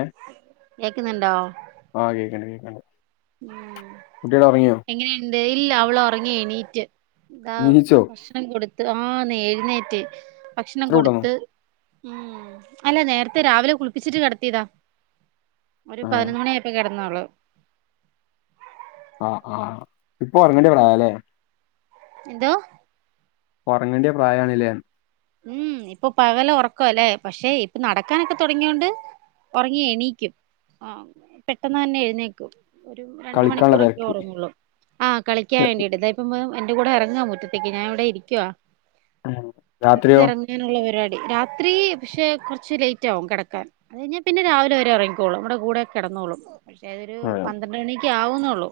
A കേക്കുന്നുണ്ടോ കേൾക്കണ്ട് കേൾക്കണ്ട് ഉം എങ്ങനെയ എന്ത് ഇല്ല അവള് ഉറങ്ങിയണീറ്റ് ഇതാ നീച്ചോ ഭക്ഷണം കൊടുത്ത് ആനേ എഴുന്നേറ്റ് ഭക്ഷണം ഇത്ര കൂട്ടന്നോ കൊടുത്ത് ഉം അല്ല നേരത്തെ രാവിലെ കുളിപ്പിച്ചിട്ട് കിടത്തിയതാ ഒരു ഏഹ് പതിനൊന്ന് മണിയ ആയപ്പോ കെട ന്നവള് ആഹ് ആഹ് ഇപ്പൊ ഒറങ്ങണ്ടിയവളാലേ എന്തോ ഉറങ്ങണ്ടേ പ്രായാണ് ലെ ഉം ഇപ്പൊ പകല് ഉറക്ക അല്ലെ, പക്ഷെ ഇപ്പൊ നടക്കാനൊക്കെ തുടങ്ങിയോണ്ട്. ഒറങ്ങി എണീയ്ക്കും ആ പെട്ടെന്ന് തന്നെ എഴുന്നേക്കും ഒരു രണ്ട് കളിക്കാനുള്ള മണിക്കൂറൊക്കെ തിരക്ക് ഒറങ്ങുള്ളൂ ആഹ് കളിക്കാൻ വേണ്ടിയിട്ട് ഇതാ ഇപ്പം മു എന്റെ കൂടെ എറങ്ങാ മുറ്റത്തേക്ക് ഞാൻ ഇവിടെ ഇരിക്കുവാ [unintelligible] ന്നിട്ട് തെറങ്ങാനുള്ള പരിപാടി രാത്രി പക്ഷേ കൊർച്ച് ലേറ്റാകും കെടക്കാൻ അത് കഴിഞ്ഞാൽ പിന്നെ രാവിലെ വരെ ഒറങ്ങിക്കോളും മ്മടെ കൂടെ കിടന്നോളും പക്ഷേ അതൊരു ആഹ് പന്ത്രണ്ട് മണിക്കേ ആവുന്നുള്ളു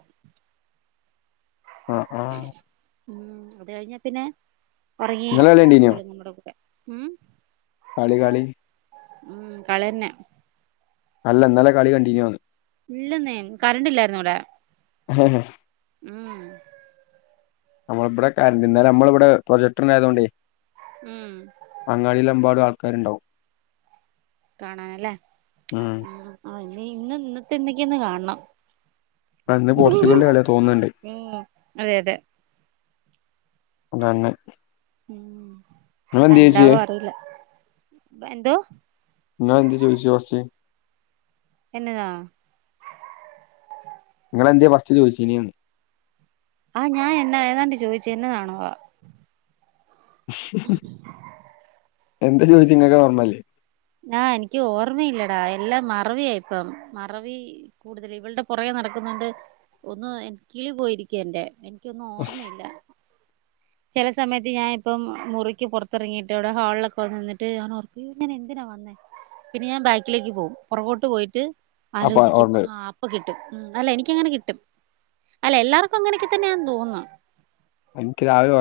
ആഹ് ഉം അത് കഴിഞ്ഞാ പിന്നെ ങ്ങള് കളികണ്ടീനോ ഉറങ്ങിക്കോളും [unintelligible] ഉം കളി കളി ഊം കള്യന്നെ അല്ല ന്നലെ കളി കണ്ടീനോന്ന് ഇല്ലന്നേ കറണ്ട് ഇല്ലായിരുന്നു ഇവിടെ ഉം നമ്മള ബടെ കര്ന്റ് ഇന്നാലെ നമ്മള ഇവിടെ പ്രൊജക്ടർ ഉണ്ടായതുകൊണ്ടേ ഉം അങ്ങാടിയിലെമ്പാടും ആൾക്കാരുണ്ടാവും കാണാന്ലേ ഊം നീ ഇന്ന് ഇന്നത്തെ ഇന്നക്കെന്ന് കാൺണം ആഹ് ഇന്ന് പോർച്ചുഗലിന്റെ കളിയാ തോന്ന്ണ്ട് ഉം അതെ അതെ അ [unintelligible] ഉം എന്താവാ അറിയില്ല എന്തോ ങ്ങളെന്തേ ചോയ്ച്ച് ഫസ്റ്റ് എന്നതാ അവൻ എന്തേ ഫസ്റ്റ് ചോദിച്ച് ഇനിയെന്ന് ആഹ് ഞാൻ എന്ന ഏതാണ്ട് ചോദിച്ചു എന്നതാണോ വാ എന്ത് ചോദിച്ചു ഇങ്ങക്കെ ഓർമ്മയില്ലേ ആ എനിക്ക് ഓർമ്മയില്ലടാ എല്ലാം മറവിയായിപ്പം മറവി കൂടുതൽ ഇവളുടെ പൊറകെ നടക്കുന്നൊണ്ട് ഒന്ന് എൻ കിളി പോയിരിക്കുവ എന്റെ എനിക്കൊന്നും ഓർമ്മയില്ല ചെല സമയത്ത് ഞാൻ ഇപ്പം മുറിക്ക് പൊറത്തെറങ്ങിട്ട് ഇവിടെ ഹാളിലൊക്കെ വന്ന് നിന്നിട്ട് ഞാൻ ഓർക്കും ഞാനെന്തിനാ വന്നേ പിന്നെ ഞാൻ ബാക്കിലേക്ക് പോകും പൊറകോട്ട് പോയിട്ട് അപ്പൊ ആലോചിക്കും ഓർമ്മ ആ അപ്പ കിട്ടും അല്ല എനിക്കങ്ങനെ കിട്ടും അല്ല എല്ലാർക്കും അങ്ങനെയൊക്കെ തന്നെയാണെന്ന് തോന്നുന്നു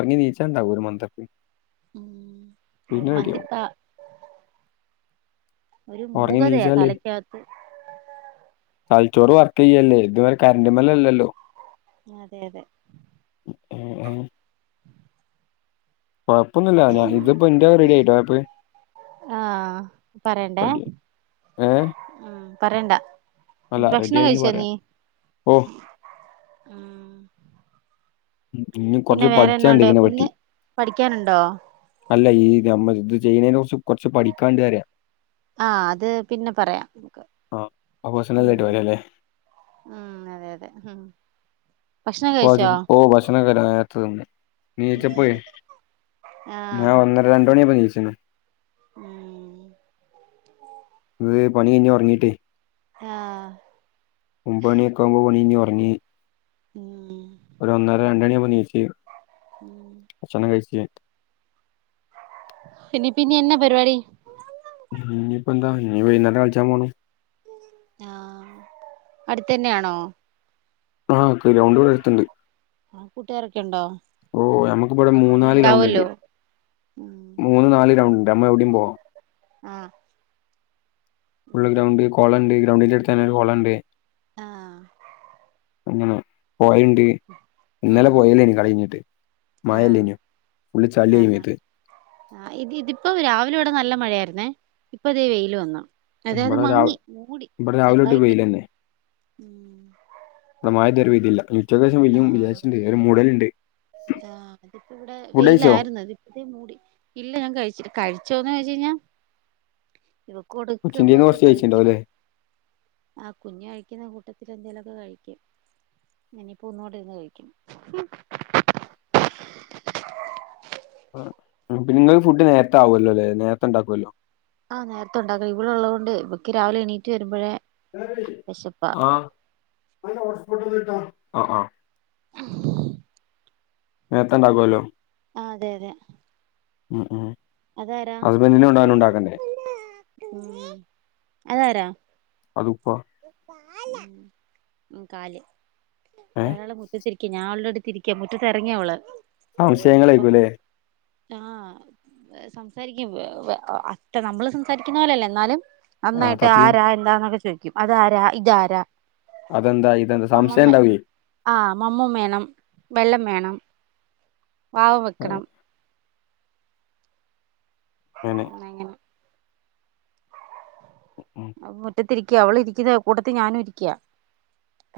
നി ണീച്ചാണ്ടാവും ഒരു മന്തം ഉം ഒരു മന്തിപ്പ ഒരു ഉറങ്ങി മൂകതയാ നീച്ചാലേ തലക്കകത്ത് നെയ്ചോറ് വർക്കയ്യല്ലേ ഇതുവരെ കറണ്ട്മേൽ അല്ലല്ലോ അതെ അതെ ഏഹ് ഏഹ് കൊഴപ്പൊന്നില്ല ഞാ ഇതിപ്പോ എന്റെ റെഡിയായിട്ടോ ആപ്പ് ആ പറയണ്ടേ റെഡി ഏഹ് ഉം പറയണ്ടാ അല്ല റെഡി ഭക്ഷണം ആയി എന്ന് കഴിച്ചോ പറയാം നീ ഓ ഉം ഉം, ഇനി പിന്നെ കുറച്ച് വേറെന്നാ പഠിച്ചാണ്ട് ഒണ്ട് ഇതിനെ പറ്റി ഇന്ന് പഠിക്കാനുണ്ടോ അല്ല ഈ നമ്മ ഇത് ചെയ്യുന്നതിനെ കുറിച്ച് കൊറച്ച് പഠിക്കാണ്ട് പറയാ ആ അത് പിന്നെ പറയാം നമുക്ക് ആ അത് ഉം പേഴ്സണലായിട്ട് പറയാല്ലെ ഉം അതെ അതെ ഉം ഭക്ഷണം കഴിച്ചോ പതും പോ ഭക്ഷണാക്കെ നേരത്തെ തിന്ന് ണീച്ചപ്പോഴെ ഉം ഞാൻ ആഹ് ഒന്നര രണ്ട്മണിയപ്പോ ണീച്ചിന് ഉം തെ [unintelligible] പണി കഴിഞ്ഞോറങ്ങിട്ടേ ആ ഒമ്പണിയക്കാമ്പോ പണിഴിഞ്ഞ് ഒറങ്ങി ഉം ഒരു ഒന്നര രണ്ടണിയമ്പ ണീച്ച് ഉം ഭക്ഷ്ണം കഴിച്ചിട്ട്‌ പിന്ന പിന്നെ എന്ന പരിപാടി നീയിപ്പ എന്താ നീ വൈന്നേരം കളിച്ചാൻ പോണം ആ അടുത്തന്നെയാണോ ആ ഗ്രൗണ്ട് വിടെ അടുത്തുണ്ട് ആ കൂട്ടുകാരൊക്കെ ഒണ്ടോ ഓ നമുക്കി ബടെ മൂന്നാല് ഗ്രൗണ്ട് ഇണ്ട് ഉം മൂന്ന് നാല് ഗ്രൗണ്ട് നമ്മളെവിടേം പോവാം ആ ഉള്ള ഗ്രൗണ്ട് കൊളണ്ട് ഗ്രൗണ്ടിന്റെ എടുത്ത് തന്നെ ഒരു കൊളണ്ട് ആ അങ്ങനെ പോയണ്ട് ഇന്നലെ ഉം പോയല്ലേനി കളികഞ്ഞിട്ട് ആഹ് മായല്ലെന്യൂ ഫുള്ള് ചളിയായി മേത്ത് ആ ഇത് ഇതിപ്പോ രാവിലെ ഇവിടെ നല്ല മഴയായിരുന്നേ ഇപ്പൊ ദേ വെയില് വന്നു അതെ അത് ഇവിടെ രാവി മങ്ങി മൂടി ഇവിടെ രാവിലെ തൊട്ട് ചെറുതായിട്ട് വടെ മഴെതുവരെ പെയ്തില്ല ചെറുതായിട്ട് പെയ്യും വിചാരിച്ചിട്ടുണ്ട് ഒരു മൂടല്ണ്ട് ആ ഇപ്പ ഇവിടെ വെയിലായിരുന്നു അതിച്ചിരി മൂടി ഇല്ല ഞാൻ കഴിച്ചില്ല കഴിച്ചോന്ന് ജ് ഞ കൊച്ചിൻ്റെ കയ്യിന്ന് കൊടുക്കുമ്പോക്കെ കുറച്ച് കഴിച്ചിട്ടുണ്ടാവും കഴിക്കും അല്ലേ ആ കുഞ്ഞ് കഴിക്കുന്ന കൂട്ട ന്നിട്ടെന്തെലൊക്കെ കഴിക്കും ഇങ്ങനേം പുന്നോടെ ഇരുന്ന് കഴിക്കും പിന്നെ നിങ്ങള് ഫുഡ് നേരത്തെ ആവല്ലോല്ലെ നേരത്തെ ഉണ്ടാക്കുവല്ലോ ആ നേരത്തെ ഒണ്ടാക്കണം ഇവളൊള്ളത് കൊണ്ട് ഇവക്ക് രാവിലെ എണീറ്റ് വരുമ്പഴേ ആ ആ ആ നേത്തണ്ടകുവല്ലോ ആ അതെ അതെ ഉം ഉം അതാരാ അതിപ്പോ എന്തേലും കൊണ്ടവാനും ണ്ടാക്കണ്ടേ [unintelligible] വ്ടെ ഏ ഒരാള് മുറ്റത്തിരിക്ക ഞാവള്ടട് തിരിക്ക മുറ്റത്തെറങ്ങി അവള് സംശയങ്ങളായിക്കുല്ലേ ആ സംസാരിക്കും വ് വ് അത്ര നമ്മള് സംസാരിക്കുന്ന പോലല്ല എന്നാലും ആ നന്നായിട്ട് തപ്പി ആരാ എന്താന്നൊക്കെ ചോദിക്കും അത് ആര ഇതാരാ അതെന്താ ഇതെന്താ സംശയം മമ്മൊമ്മേ ഉണ്ടാവേ ആ മമ്മം വേണം വെള്ളം വേണം വാവ വെക്കണം അങ്ങനെ ന്നെങ്ങെനെ ഉം. അപ്പ മുറ്റത്തിരിക്ക അവള് ഇരിക്കന്ന കൂട്ടത്തി ഞാനും ഇരിക്കാ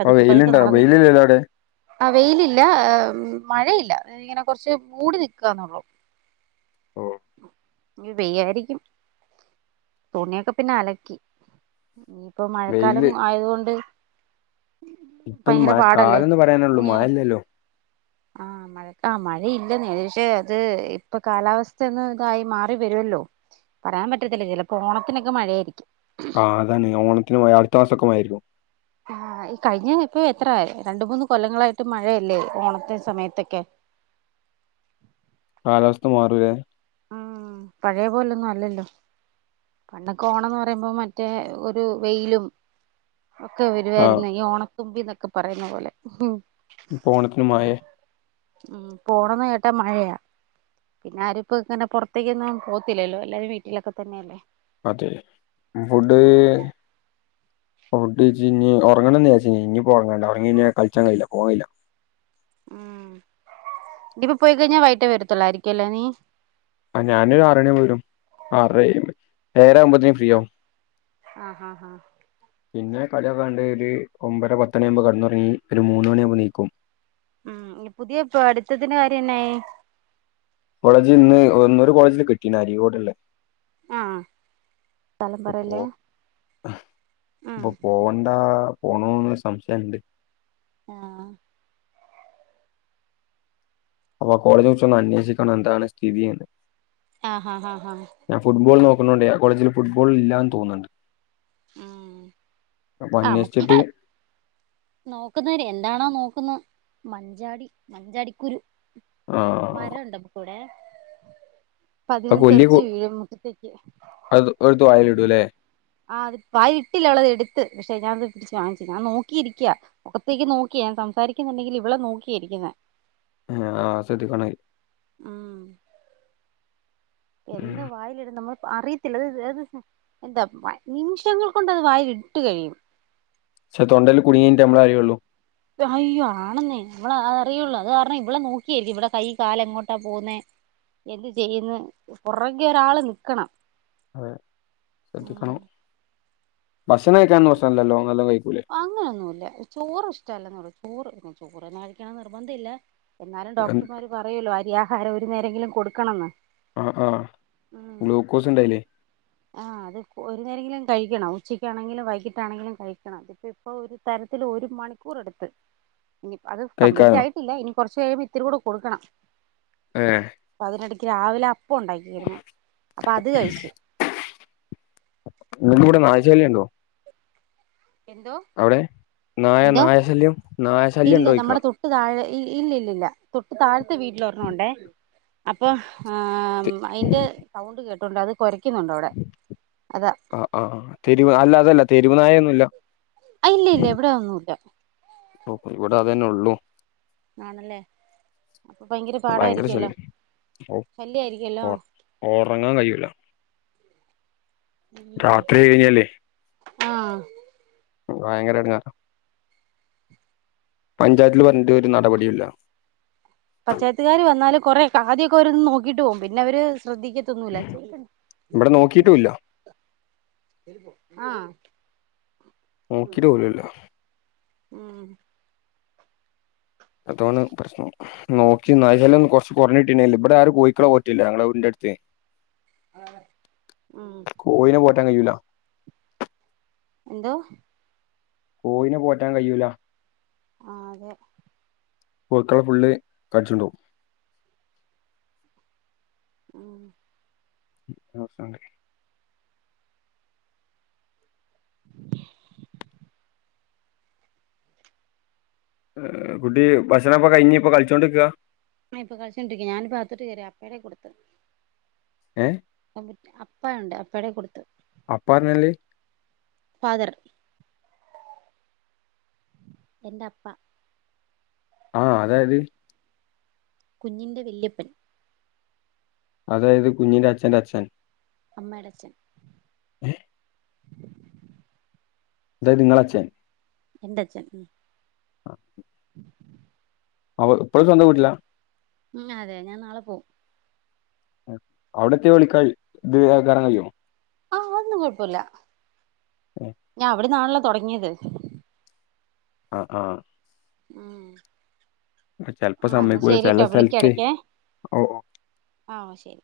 അപ്പൊ പതുക്ക വെയിലുണ്ടോ നടന്നു വെയിലില്ലല്ലോ അവിടെ ആ വെയിലില്ല ആ ഉം മഴയില്ല എഹ് ഇങ്ങനെ കുറച്ച് മൂടി നിക്കന്നള്ളു ഓ ഞ്ഞി പെയ്യായ്രിക്കും തുണിയൊക്ക പിന്നെ അലക്കി ഞ്ഞി പ്പൊ മഴക്കാലം വെയില് ആയതുകൊണ്ട് ഇപ്പൊ ഇനി ഭയങ്കര മഴ പാടല്ലേ കാലന്ന് പറയാനുള്ളൂ തുണിയല മഴല്ലല്ലോ ആ മഴ ആ മഴ ഴയില്ലെന്നെ ഏക്ഷെ അത് ഇപ്പൊ കാലാവസ്ഥ ഒന്ന് തായി മാറി വരുവല്ലോ പറയാൻ പറ്റത്തില്ല ചിലപ്പൊ ഓണത്തിനെക്ക മഴയായിരിക്കും ആ അതാണെ ഓണത്തിനു മഴ അടുത്ത മാസൊക്ക മഴ ആയിരിക്കും ആ ആ ആ ഈ കഴിഞ്ഞ ഇപ്പ എത്ര രണ്ട്, മൂന്ന് കൊല്ലങ്ങളായിട്ട് മഴയല്ലേ ഓണത്തിന് സമയത്തൊക്കെ കാലാവസ്ഥ മാറുവേ ആ പഴയ പോലൊന്നും അല്ലല്ലോ. പണ്ടൊക്കോ ഓണം പറയുമ്പോ മറ്റേ ഒരു വെയിലും. ഒക്കെ ആ വരുവായ്രുന്നെ ഈ ഓണത്തുമ്പിന്നൊക്ക പറയുന്ന പോലെ. ഇപ്പൊ ഓണത്തിനു മയാ. ഉം പ്പൊ ഓണം യെന്ന് കേട്ടാ മഴയാ. പിന്നെ ആരും ഇപ്പോ ഇങ്ങനെ പുറത്തേക്കൊന്നും പോത്തില്ലല്ലോ എല്ലാരും വീട്ടിലൊക്ക തന്നെയല്ലേ. അതെ ഫുഡ്. ഫുഡ്‌ കയിച്ചേഞ്ഞ് ഒറങ്ങണംന്ന് വിചാരിച്ച് ഞാൻ ഇനിപ്പൊ ഒറങ്ങണ്ട ഒറങ്ങി കഴിഞ്ഞ കളിച്ചാൻ കയില്ല പോവാൻ കയില്ല. ഉം ഇനിപ്പൊ പോയി കഴിഞ്ഞ വൈ കിട്ടേ വരത്തുള്ളായിരിക്കും അല്ലേ നീ. ആ ഞാനൊരു ആറണി ആവുമ്പോ വരും ആറര ഏഴ് ഏഴര ആവുമ്പാതെനും ഫ്രീയാവും. ആ ഹാ ഹാ. പിന്നെ കളിയൊക്കെ ക്കണ്ട് ഒരു ഒമ്പര പത്തമണിയാമ്പോ കെടന്നൊറങ്ങി ഒരു മൂന്ന് മണിയാമ്പൊ നീക്കും. ഉം പുതിയ പഠിത്തതിന്റെ കാര്യം എന്നായി? കോളേജ് ഇന്ന് ഒ ഇന്നൊരു കോളേജില് കിട്ടി അരിക്കോട്യോള്ള. ആഹ്. സ്ഥലം പ്പൊ പൊ പറയല്ലേ ഇപ്പൊ ആഹ് പോവണ്ട. പോണന്നൊര് സംശയുണ്ട്. ആ. അപ്പൊ ആ കോളേജേ കുറിച്ചൊന്ന് അന്വേഷിക്കണം എന്താണ് സ്ഥിതീയെന്ന്. ആ ഹാ ഹാ ഹാ ഹാ. പോന്നോണ്ടേ ആ കോളേജില് ഫുട്ബോൾ ഇല്ലാന്ന് തോന്ന്ണ്ട്. ഉം. ആ മ്മുക്കിപ്പോ അന്വേഷിച്ചിട്ട് നോക്കുന്നേനെ എന്താണോ നോ ക്കുന്ന മഞ്ചാടി മഞ്ചാടിക്കുരു ആ മരം ഉണ്ട് അപ്പൊ ഇവ്ടെ. അപ്പ ആ അതിന്ന് കൊല്ലി തെർച്ച് കൊ- വീഴും മുറ്റത്തേക്ക്. അത് എടുത്ത് വായിലിടും അല്ലേ ആ അത് വായിലിട്ടില്ല അവളത് എട് ത്ത് പക്ഷെ ഞാനത് പിടിച്ച് വാങ്ങിച്ച് ഞാൻ നോക്കിയിരിക്ക മൊഖത്തേക്ക് നോക്കി ഞാൻ സംസാരിക്കുന്ന്ണ്ടെങ്കിലും അവളെ നോക്കിയിരിക്കാ. ങ്ങനെ. ആ ആസധിക്കണായി. മ്മ്. ഉം. എന്ത വായിലിടുന്നേ നമ്മള്. അറിയത്തില്ല അത് അത് എന്താ നിമിഷങ്ങൾ കൊണ്ട അത് വായിൽ ഇട്ടു കഴിയും. പക്ഷെ തൊണ്ടൽ കുടുങ്ങി കഴിഞ്ഞട്ട് നമ്മള് അറിയുള്ളു. അയ്യോ ആണെന്നേ നമ്മള അ അറിയുള്ളൂ അത് കാരണം ഇവിടെ നോക്കിയായിരിക്കും ഇവിടെ കൈ കാല് എങ്ങോട്ടാ പോകുന്നെ. എന്ത് ചെയ്യന്ന് പുറകെ ഒരാള് നിക്കണം. അതെ ഉം ശ്രദ്ധിക്കണം ഭക്ഷണം കഴിക്കാൻ പ്രശ്നം ഇല്ലല്ലോ നല്ല കഴി അങ്ങനെയൊന്നുമല്ല ചോറ് ഇഷ്ട അല്ലെന്നേയുള്ളു ചോറ് ചോറ് തന്നെ കഴിക്കണോന്ന് നിർബന്ധം ഇല്ല. എന്നാലും എൻ- ഡോക്ടർമാർ പറയുമല്ലോ അരിയാഹാരം ഒരു നേരെങ്കിലും കൊടുക്കണമെന്ന്. ആ ആഹ ഗ്ലൂക്കോസ് ഉണ്ടായില്ലേ. ആ അത് ഒരു നേരരെങ്കിലും കഴിക്കണം ഉച്ചക്കാണെങ്കിലും വൈകിട്ടാണെങ്കിലും കഴിക്കണം അതിപ്പ ഇപ്പൊ ഒരു തര ത്തി ഒരു മണിക്കൂർ എടുത്ത് ഇനി അത് കംപ്ലീറ്റ് കഴിക്കാനോ ആയിട്ടില്ല ഇനി കുറച്ച കഴിയുമ്പോ ഇത്തിരി കൂടെ കൊടുക്കണം. ഏഹ്. അപ്പൊ അതിനിടയ്ക്ക് രാവിലെ അപ്പം ഉണ്ടാക്കിയിരുന്നു അപ്പോ അത് കഴിച്ചു. നിങ്ങക്ക് കവിടെ നായ് ശല്യം ഉണ്ടോ? എന്തോ അവിടെ നായ എന്തോ നായ ശല്യം നായ ശല്യം ഉണ്ടോ ഇല്ല ചോദിക്കാ നമ്മുടെ തൊട്ട് താഴെ ഇല്ല ഇല്ലല്ല തൊട്ട് താഴത്തെ വീട്ടില ഒരെണ്ണം ഉണ്ടേ അപ്പൊ ആ അതിന്റെ സൗണ്ട് കേട്ടോണ്ട് അത്. കൊരയ്ക്കുന്നുണ്ട് അവിടെ അതാ ആ ആഹ് തെരുവ് അല്ല അതല്ല തെരുവ്നായ ഒന്നും ഇല്ല. ഇല്ല ഇല്ല എവിടെ ഒന്നൂല്ല. ഹോ ഇവിടെ അതന്നെ ഉള്ളു. ആണല്ലേ അപ്പൊ ഭയങ്കര പാടായിരിക്കല്ലോ ഓ ഉറങ്ങാൻ കഴൂല രാത്രി കഴിഞ്ഞല്ലേ ആഹ ഭയങ്കര എടങ്ങാ പഞ്ചായത്തി പറഞ്ഞിട്ട് ഒരു നടപടില്ല പഞ്ചായത്തുകാര് വന്നാൽ കൊറെ ആദ്യൊക്കെ അവന്ന് നോക്കിട്ട് പോകും പിന്നെ അവര്- ശ്രദ്ധിക്കത്തൊന്നൂല ഇവിടെ നോക്കിയിട്ടുമില്ല ആ നോക്കിട്ടു പോലുമില്ല ഉ്മ അതോാണ് പ്രശ്നം നോക്കി നാലന്നും കുറച്ച് കുറഞ്ഞിട്ടുണ്ടല്ല ഇവിടെ ആരും കോയിക്കളോ പോറ്റില്ല ഞങ്ങളെ വ- ഉം കോയിനെ പോറ്റാൻ കഴിൂല എന്തോ കോയിനേ പോറ്റാൻ കഴിയൂല ആതെ കോയിക്കളെ ഫുള്ള് കടിച്ചുണ്ടും ഉം അസേ [unintelligible] കുട്ടി ഭക്ഷണംപ്പൊ കഴിഞ്ഞ ഇപ്പൊ കളിച്ചോണ്ടിരിക്കുക ആ ഇപ്പ കളിച്ചോണ്ടിരിക്കേ ഞാനിപ്പാ അകത്തോട്ടു വരിക അപ്പേയുടെ കൊടുത്ത- ഏ അപ്പുണ്ട് അപ്പടെ കൊടുത്തു അപ്പ പറഞ്ഞല്ലേ ഫാദർ എന്റെ അപ്പ ആഹ അതായായത് കുഞ്ഞിന്റെ വല്യപ്പൻ അതായത് കുഞ്ഞിന്റെ അച്ഛന്റെ അച്ഛൻ അമ്മ എടച്ചഛൻ [unintelligible] അതായത് നിങ്ങളച്ചൻ എന്റെച്ഛൻ മ് ആ അവ എപ്പോഴും സ്വന്തം വീട്ടിലാ മ് അതെ ഞാൻ നാളെ പോവും അവിടെ എത്തിയാൽ വിളിക്കാ ഇത് കറൻ കഴിയോ ആ അതൊന്നും കുഴപ്പമില്ല ഞാൻ അവിടന്നാണല്ലോ തുടങ്ങിയത് ആ ആ മ് ചെലപ്പോ സമയികൂല ചില വിളിക്ക സ്ഥലത്ത ഇടയ്ക്കേ ഓ- ആഹ് ശരി